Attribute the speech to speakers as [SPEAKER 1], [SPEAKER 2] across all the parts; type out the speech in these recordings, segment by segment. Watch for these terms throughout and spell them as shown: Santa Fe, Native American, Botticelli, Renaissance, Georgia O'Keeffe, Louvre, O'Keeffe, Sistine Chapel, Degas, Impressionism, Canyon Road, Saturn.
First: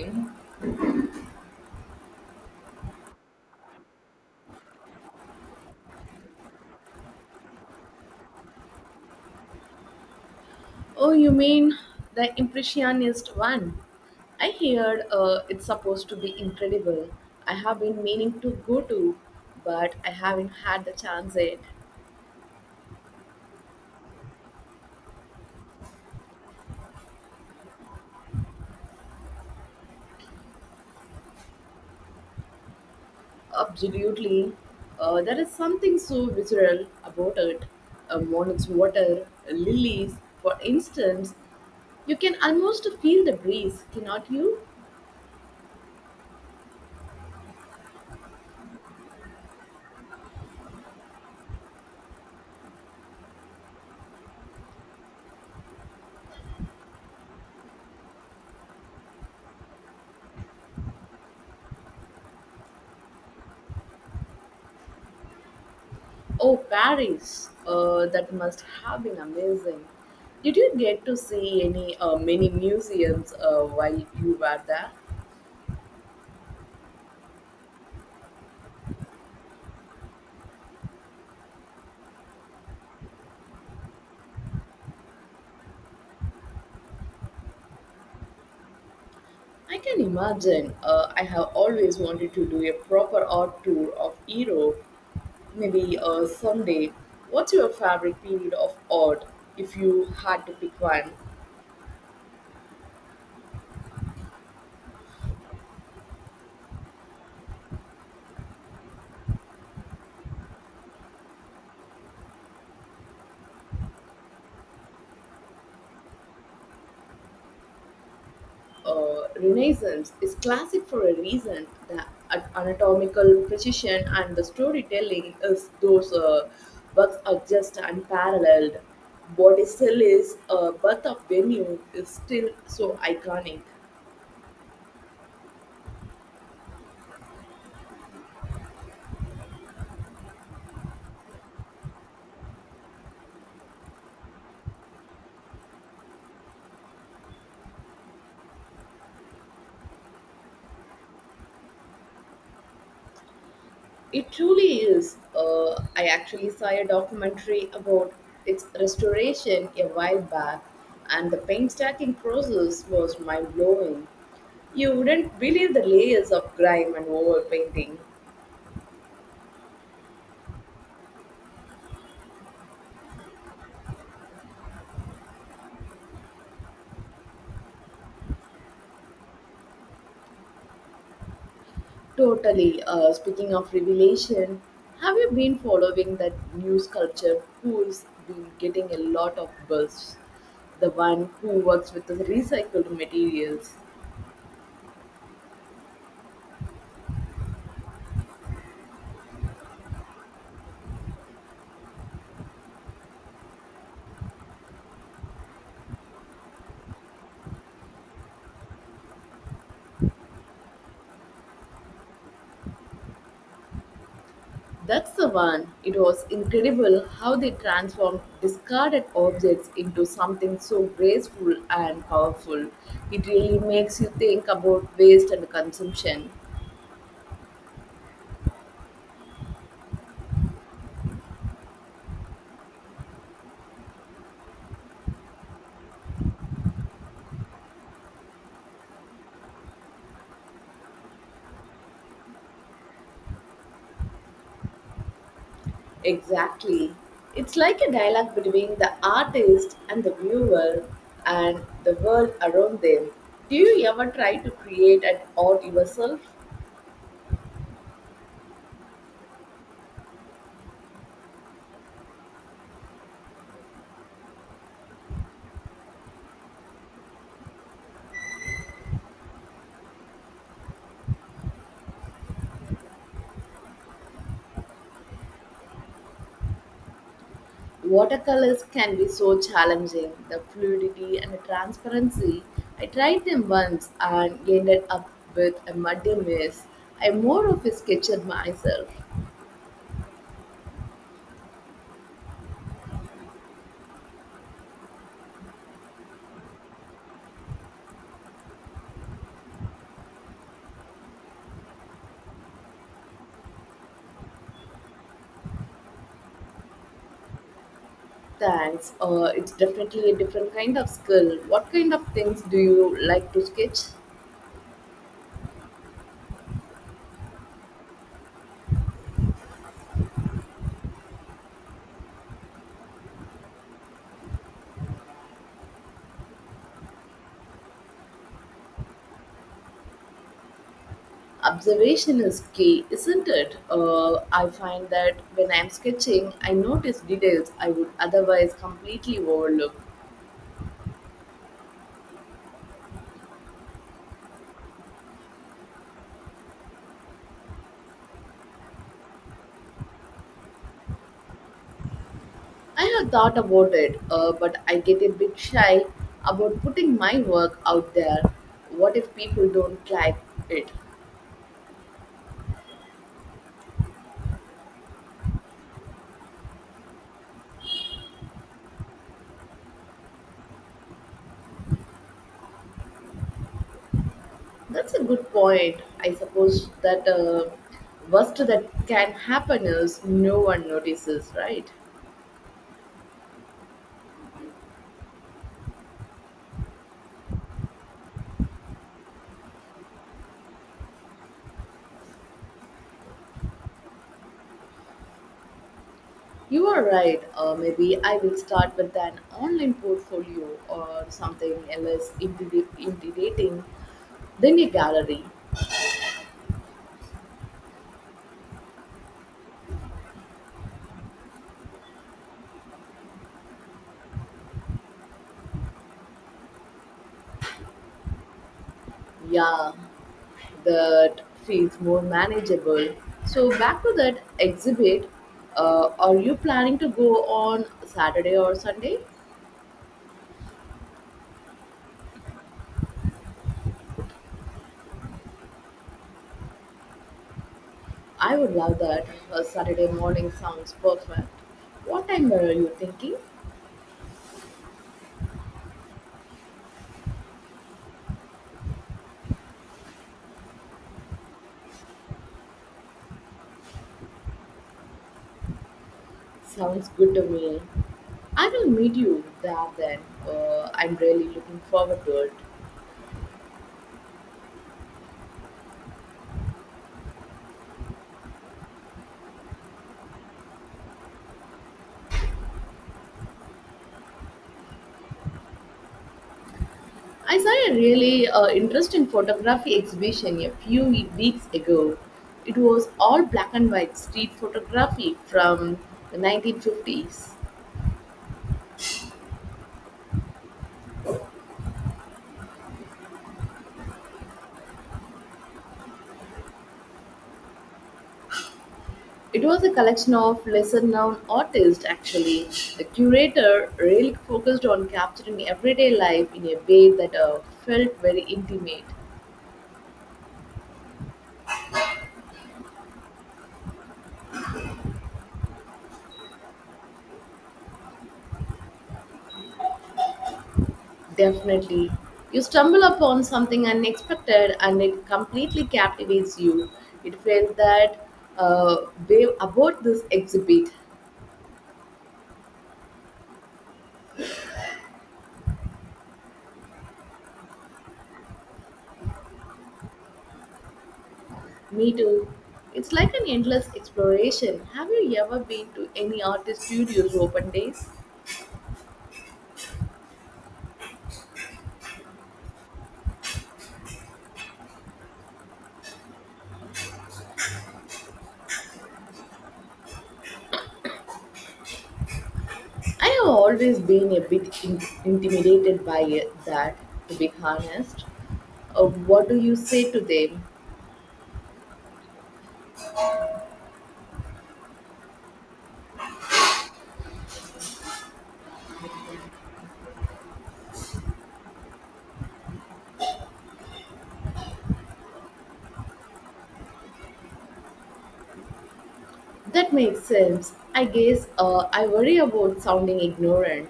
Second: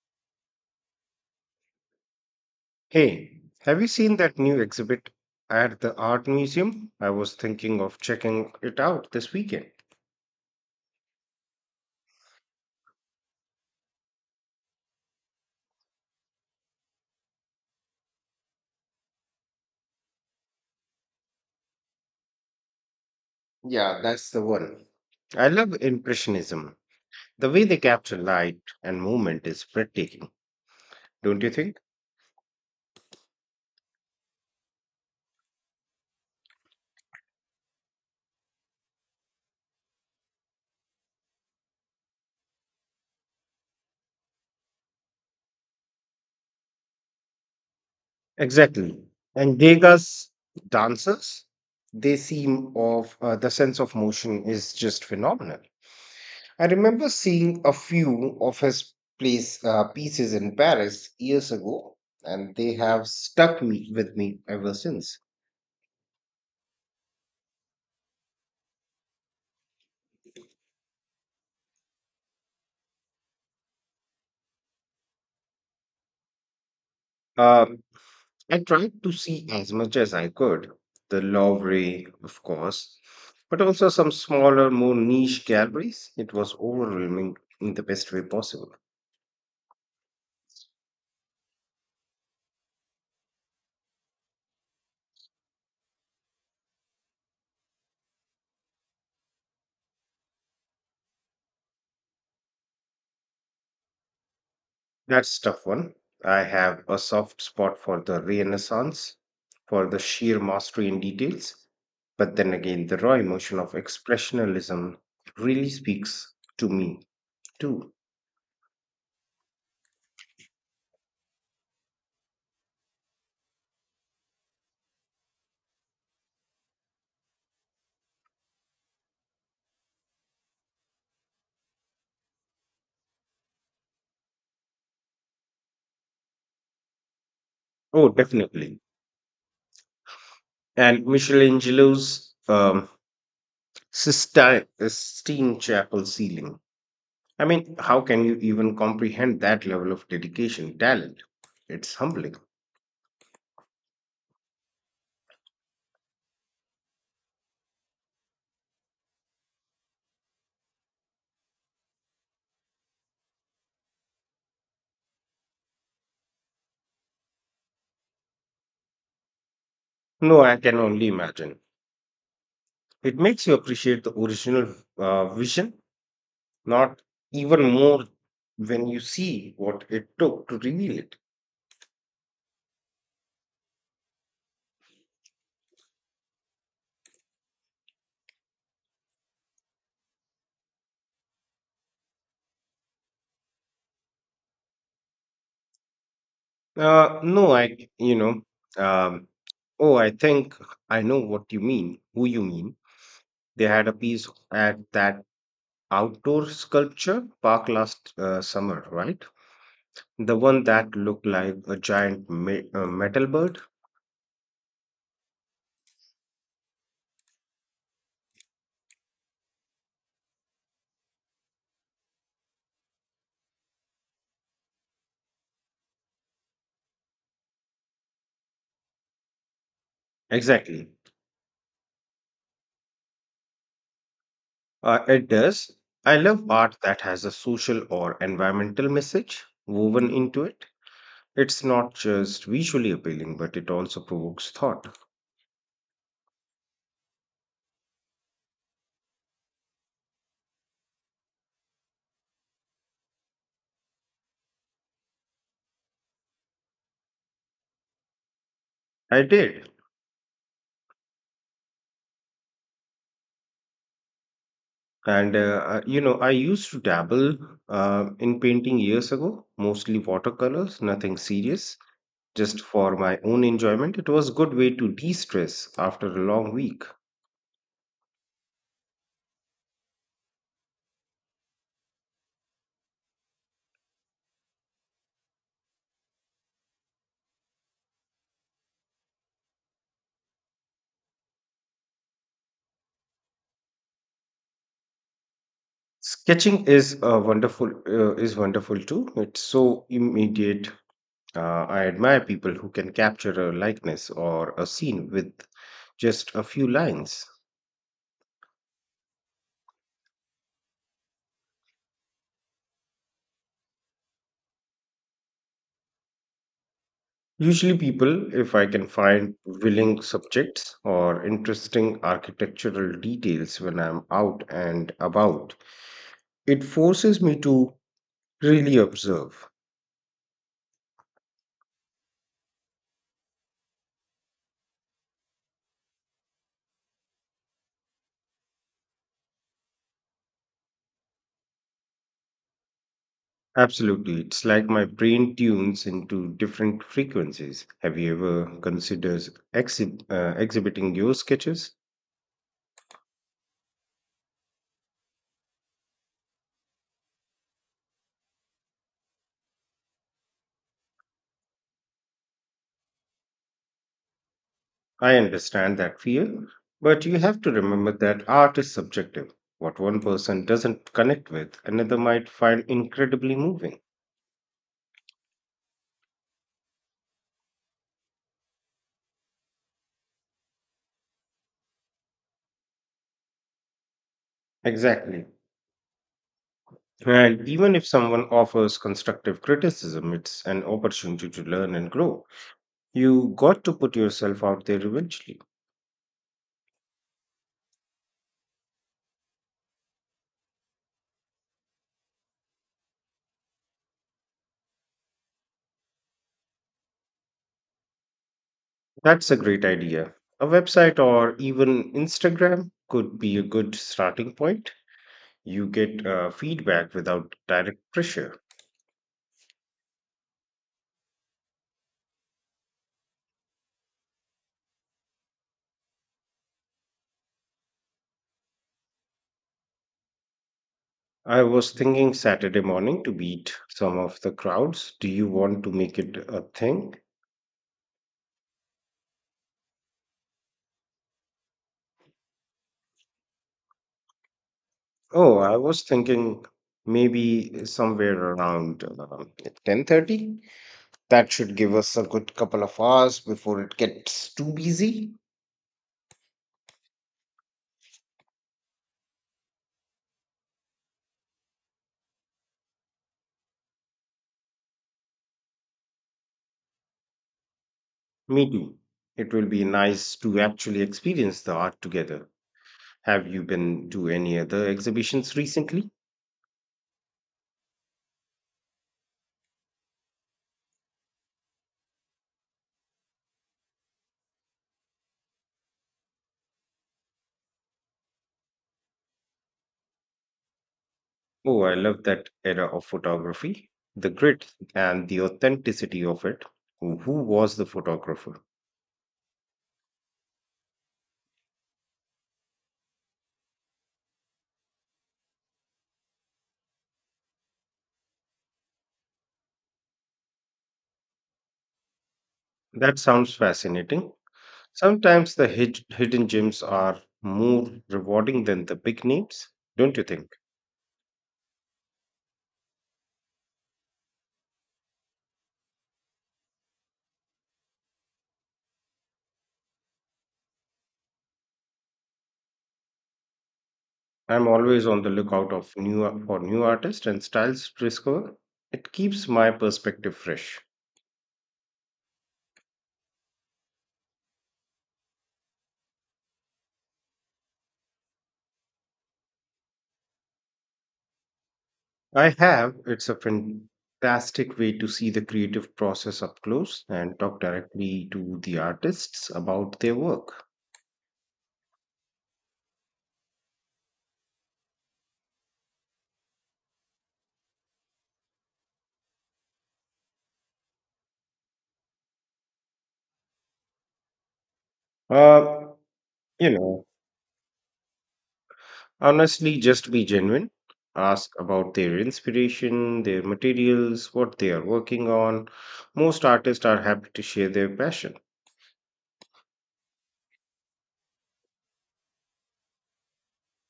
[SPEAKER 1] Oh,
[SPEAKER 2] Hey, have you seen that new exhibit at the art museum? I was thinking of checking it out this weekend.
[SPEAKER 1] you mean the Impressionist one? I heard it's supposed to be incredible. I have been meaning to go to, but I haven't had the chance yet.
[SPEAKER 2] Yeah, that's the one. I love Impressionism. The way they capture light and movement is breathtaking, don't you think?
[SPEAKER 1] Absolutely. There is something so visceral about it. A morning's water, lilies, for instance. You can almost feel the breeze, cannot you?
[SPEAKER 2] Exactly. And Degas dancers, they seem of the sense of motion is just phenomenal. I remember seeing a few of his pieces in Paris years ago, and they have with me ever since.
[SPEAKER 1] Oh, Paris! That must have been amazing. Did you get to see any many museums while you were there?
[SPEAKER 2] Uh, I tried to see as much as I could, the Louvre, of course, but also some smaller, more niche galleries. It was overwhelming in the best way possible.
[SPEAKER 1] I can imagine. I have always wanted to do a proper art tour of Europe. Maybe someday. What's your favorite period of art, if you had to pick one?
[SPEAKER 2] That's tough one. I have a soft spot for the Renaissance, for the sheer mastery in details. But then again, the raw emotion of expressionism really speaks to me too.
[SPEAKER 1] Renaissance is classic for a reason. The anatomical precision and the storytelling is those works are just unparalleled. Botticelli's Birth of Venue is still so iconic.
[SPEAKER 2] Oh, definitely. And Michelangelo's Sistine Chapel ceiling. I mean, how can you even comprehend that level of dedication, talent? It's humbling.
[SPEAKER 1] It truly is. I actually saw a documentary about its restoration a while back, and the painstaking process was mind blowing. You wouldn't believe the layers of grime and overpainting.
[SPEAKER 2] No, I can only imagine. It makes you appreciate the original vision not even more when you see what it took to reveal it.
[SPEAKER 1] Totally. Speaking of revelation, have you been following that new sculpture who's been getting a lot of buzz? The one who works with the recycled materials.
[SPEAKER 2] No, um, oh, I think I know what you mean, who you mean. They had a piece at that outdoor sculpture park last summer, right? The one that looked like a giant metal bird.
[SPEAKER 1] That's the one. It was incredible how they transformed discarded objects into something so graceful and powerful. It really makes you think about waste and consumption.
[SPEAKER 2] Exactly. It does. I love art that has a social or environmental message woven into it. It's not just visually appealing, but it also provokes thought.
[SPEAKER 1] Exactly. It's like a dialogue between the artist and the viewer and the world around them. Do you ever try to create an art yourself?
[SPEAKER 2] I did. And, I- you know, I used to dabble in painting years ago, mostly watercolors, nothing serious, just for my own enjoyment. It was a good way to de-stress after a long week.
[SPEAKER 1] Watercolors can be so challenging, the fluidity and the transparency. I tried them once and ended up with a muddy mess. I'm more of a sketcher myself.
[SPEAKER 2] Sketching is is wonderful too. It's so immediate. I admire people who can capture a likeness or a scene with just a few lines.
[SPEAKER 1] Thanks. It's definitely a different kind of skill. What kind of things do you like to sketch?
[SPEAKER 2] Usually, people, if I can find willing subjects or interesting architectural details when I'm out and about, it forces me to really observe.
[SPEAKER 1] Observation is key, isn't it? I find that when I'm sketching, I notice details I would otherwise completely overlook.
[SPEAKER 2] Absolutely. It's like my brain tunes into different frequencies. Have you ever considered exhibiting your sketches?
[SPEAKER 1] I have thought about it, but I get a bit shy about putting my work out there. What if people don't like it?
[SPEAKER 2] I understand that fear, but you have to remember that art is subjective. What one person doesn't connect with, another might find incredibly moving.
[SPEAKER 1] That's a good point. I suppose that worst that can happen is no one notices, right?
[SPEAKER 2] Exactly. And even if someone offers constructive criticism, it's an opportunity to learn and grow. You got to put yourself out there eventually.
[SPEAKER 1] You are right. Maybe I will start with an online portfolio or something else intimidating than a gallery.
[SPEAKER 2] That's a great idea. A website or even Instagram could be a good starting point. You get feedback without direct pressure.
[SPEAKER 1] Yeah, that feels more manageable. So, back to that exhibit. Are you planning to go on Saturday or Sunday?
[SPEAKER 2] I was thinking Saturday morning to beat some of the crowds. Do you want to make it a thing?
[SPEAKER 1] I would love that. Saturday morning sounds perfect. What time were you thinking?
[SPEAKER 2] Oh, I was thinking maybe somewhere around 10:30. That should give us a good couple of hours before it gets too busy.
[SPEAKER 1] Sounds good to me. I will meet you there then. I'm really looking forward to it.
[SPEAKER 2] Me too. It will be nice to actually experience the art together. Have you been to any other exhibitions recently?
[SPEAKER 1] I saw a really interesting photography exhibition a few weeks ago. It was all black and white street photography from the 1950s.
[SPEAKER 2] Oh, I love that era of photography. The grit and the authenticity of it. Who was the photographer?
[SPEAKER 1] It was a collection of lesser known artists, actually. The curator really focused on capturing everyday life in a way that felt very intimate.
[SPEAKER 2] That sounds fascinating. Sometimes the hidden gems are more rewarding than the big names, don't you think?
[SPEAKER 1] Definitely. You stumble upon something unexpected and it completely captivates you. It felt that uh, way about this exhibit.
[SPEAKER 2] I'm always on the lookout of new for new artists and styles to discover. It keeps my perspective fresh.
[SPEAKER 1] Me too. It's like an endless exploration. Have you ever been to any artist studios open days?
[SPEAKER 2] I have. It's a fantastic way to see the creative process up close and talk directly to the artists about their work.
[SPEAKER 1] I have always been a bit intimidated by it, that, to be honest. What do you say to them?
[SPEAKER 2] Uh, you know, Honestly, just be genuine. Ask about their inspiration, their materials, what they are working on. Most artists are happy to share their passion.
[SPEAKER 1] That makes sense. I guess I worry about sounding ignorant.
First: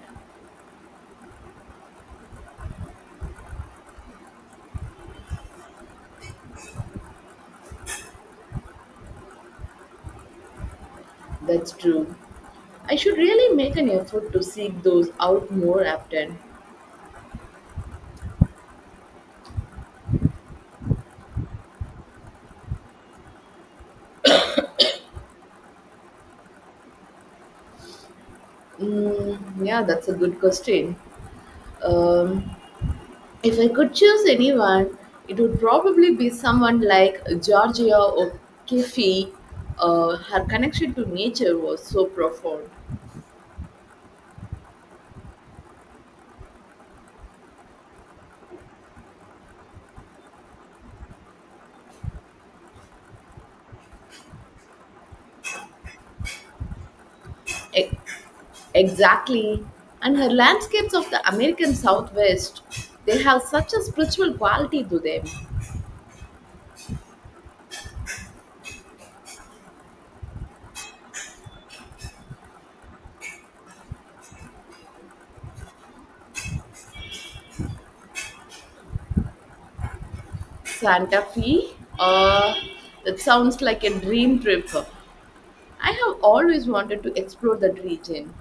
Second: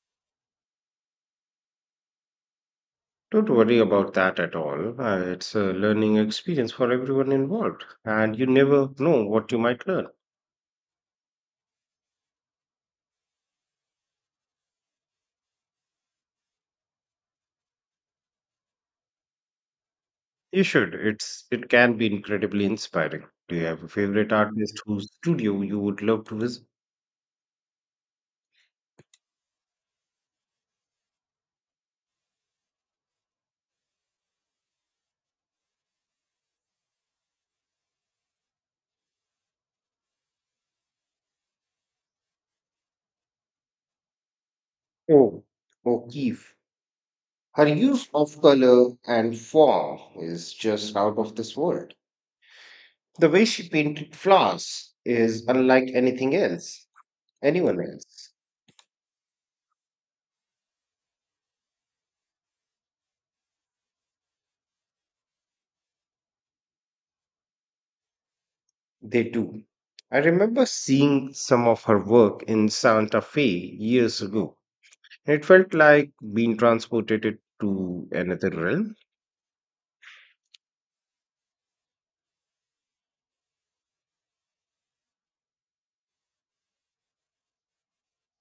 [SPEAKER 2] Don't worry about that at all. It's a learning experience for everyone involved, and you never know what you might learn.
[SPEAKER 1] That's true. I should really make an effort to seek those out more often.
[SPEAKER 2] You should. It can be incredibly inspiring. Do you have a favorite artist whose studio you would love to visit?
[SPEAKER 1] Mm, yeah, that's a good question. Um, if I could choose anyone, it would probably be someone like Georgia O'Keeffe. Her connection to nature was so profound.
[SPEAKER 2] Oh, O'Keeffe. Her use of color and form is just out of this world. The way she painted flowers is unlike anything else, anyone
[SPEAKER 1] E-
[SPEAKER 2] else.
[SPEAKER 1] exactly. And her landscapes of the American Southwest, they have such a spiritual quality to them.
[SPEAKER 2] They do. I remember seeing some of her work in Santa Fe years ago. It felt like being transported to another realm.
[SPEAKER 1] Santa Fe, uh, that sounds like a dream trip. I have always wanted to explore that region.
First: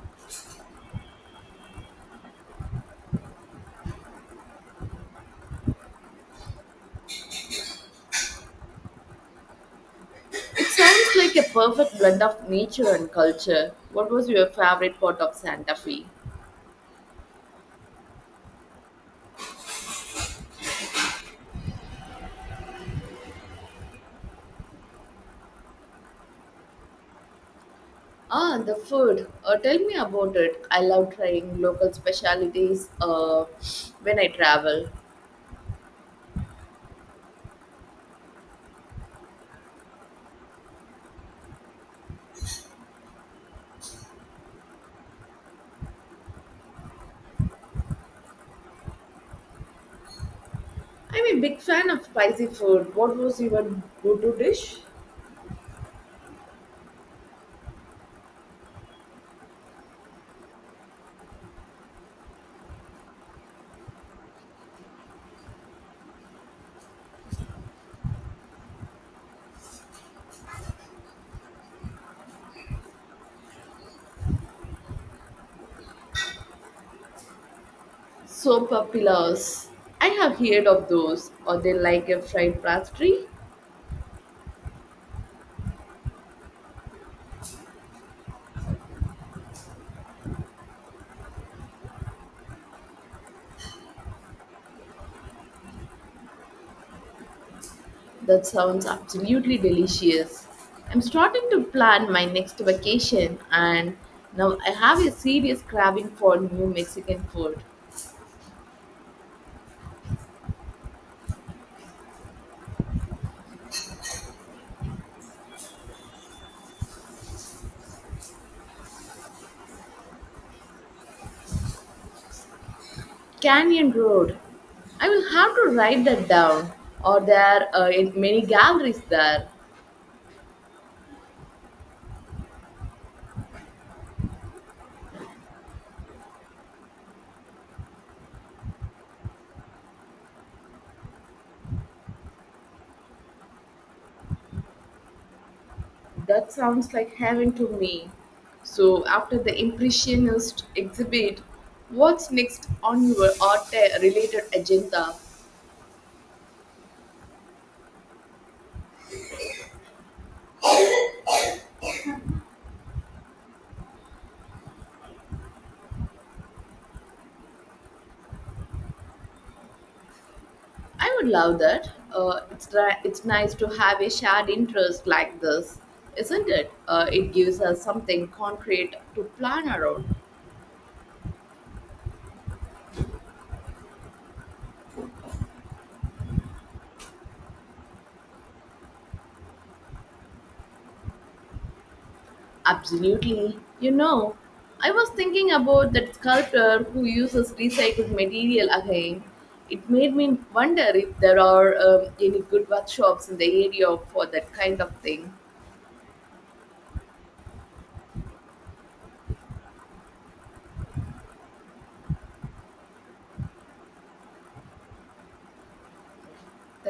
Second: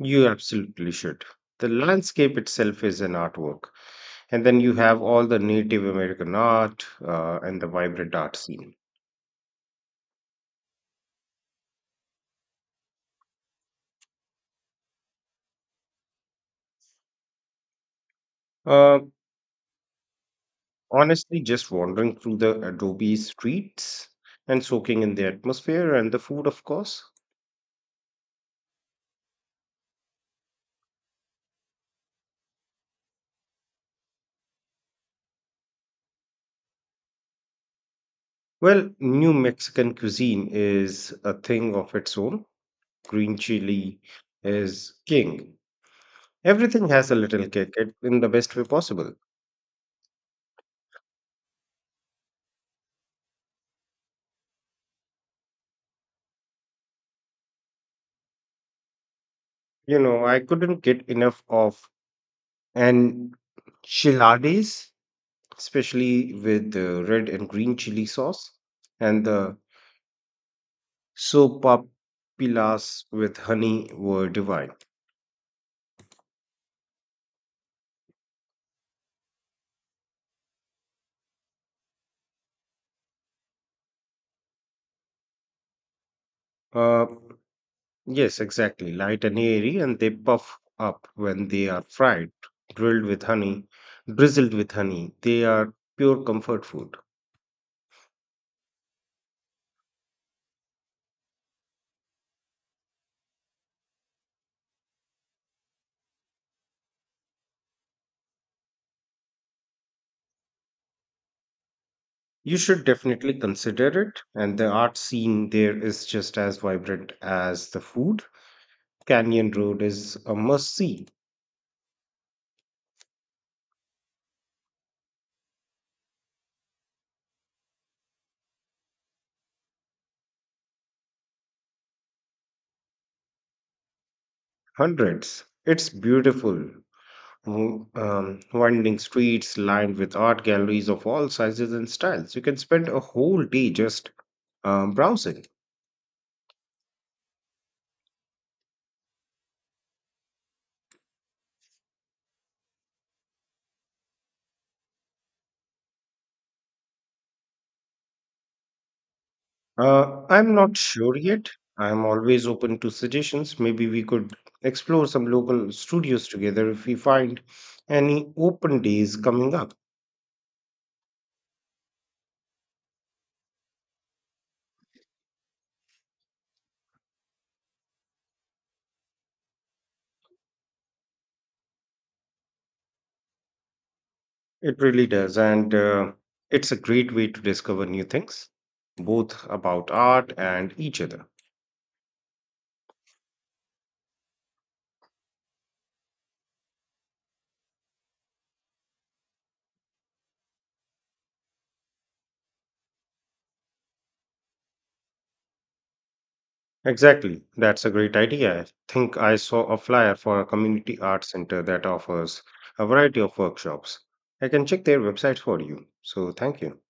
[SPEAKER 2] You absolutely should. The landscape itself is an artwork. And then you have all the Native American art and the vibrant art scene.
[SPEAKER 1] It sounds like a perfect blend of nature and culture. What was your favorite part of Santa Fe?
[SPEAKER 2] Uh, Honestly, just wandering through the Adobe streets and soaking in the atmosphere and the food, of course.
[SPEAKER 1] Ah, the food. Tell me about it. I love trying local specialities when I travel.
[SPEAKER 2] Well, New Mexican cuisine is a thing of its own. Green chili is king. Everything has a little in the best way possible.
[SPEAKER 1] I'm a big fan of spicy food. What was your go-to dish?
[SPEAKER 2] You know, I couldn't get enough of an enchiladas, especially with the red and green chili sauce, and the sopapilas with honey were divine.
[SPEAKER 1] Sopa pillars. I have heard of those. Are they like a fried pastry?
[SPEAKER 2] Uh, yes, exactly. Light and airy, and they puff up when they are fried, drilled with honey, drizzled with honey. They are pure comfort food.
[SPEAKER 1] That sounds absolutely delicious. I'm starting to plan my next vacation, and now I have a serious craving for new Mexican food.
[SPEAKER 2] You should definitely consider it, and the art scene there is just as vibrant as the food. Canyon Road is a must see.
[SPEAKER 1] Canyon Road. I will have to write that down. Or there are in many galleries there.
[SPEAKER 2] Hundreds. It's beautiful. Winding streets lined with art galleries of all sizes and styles. You can spend a whole day just browsing.
[SPEAKER 1] That sounds like heaven to me. So after the Impressionist exhibit, what's next on your art-related agenda?
[SPEAKER 2] I'm not sure yet. I'm always open to suggestions. Maybe we could explore some local studios together if we find any open days coming up.
[SPEAKER 1] I would love that. It's nice to have a shared interest like this, isn't it? It gives us something concrete to plan around.
[SPEAKER 2] It really does. And It's a great way to discover new things, both about art and each other.
[SPEAKER 1] Absolutely. You know, I was thinking about that sculptor who uses recycled material again. It made me wonder if there are any good workshops in the area for that kind of thing.
[SPEAKER 2] Exactly. That's a great idea. I think I saw a flyer for a community art center that offers a variety of workshops. I can check their website for you. So thank you.
[SPEAKER 1] Thank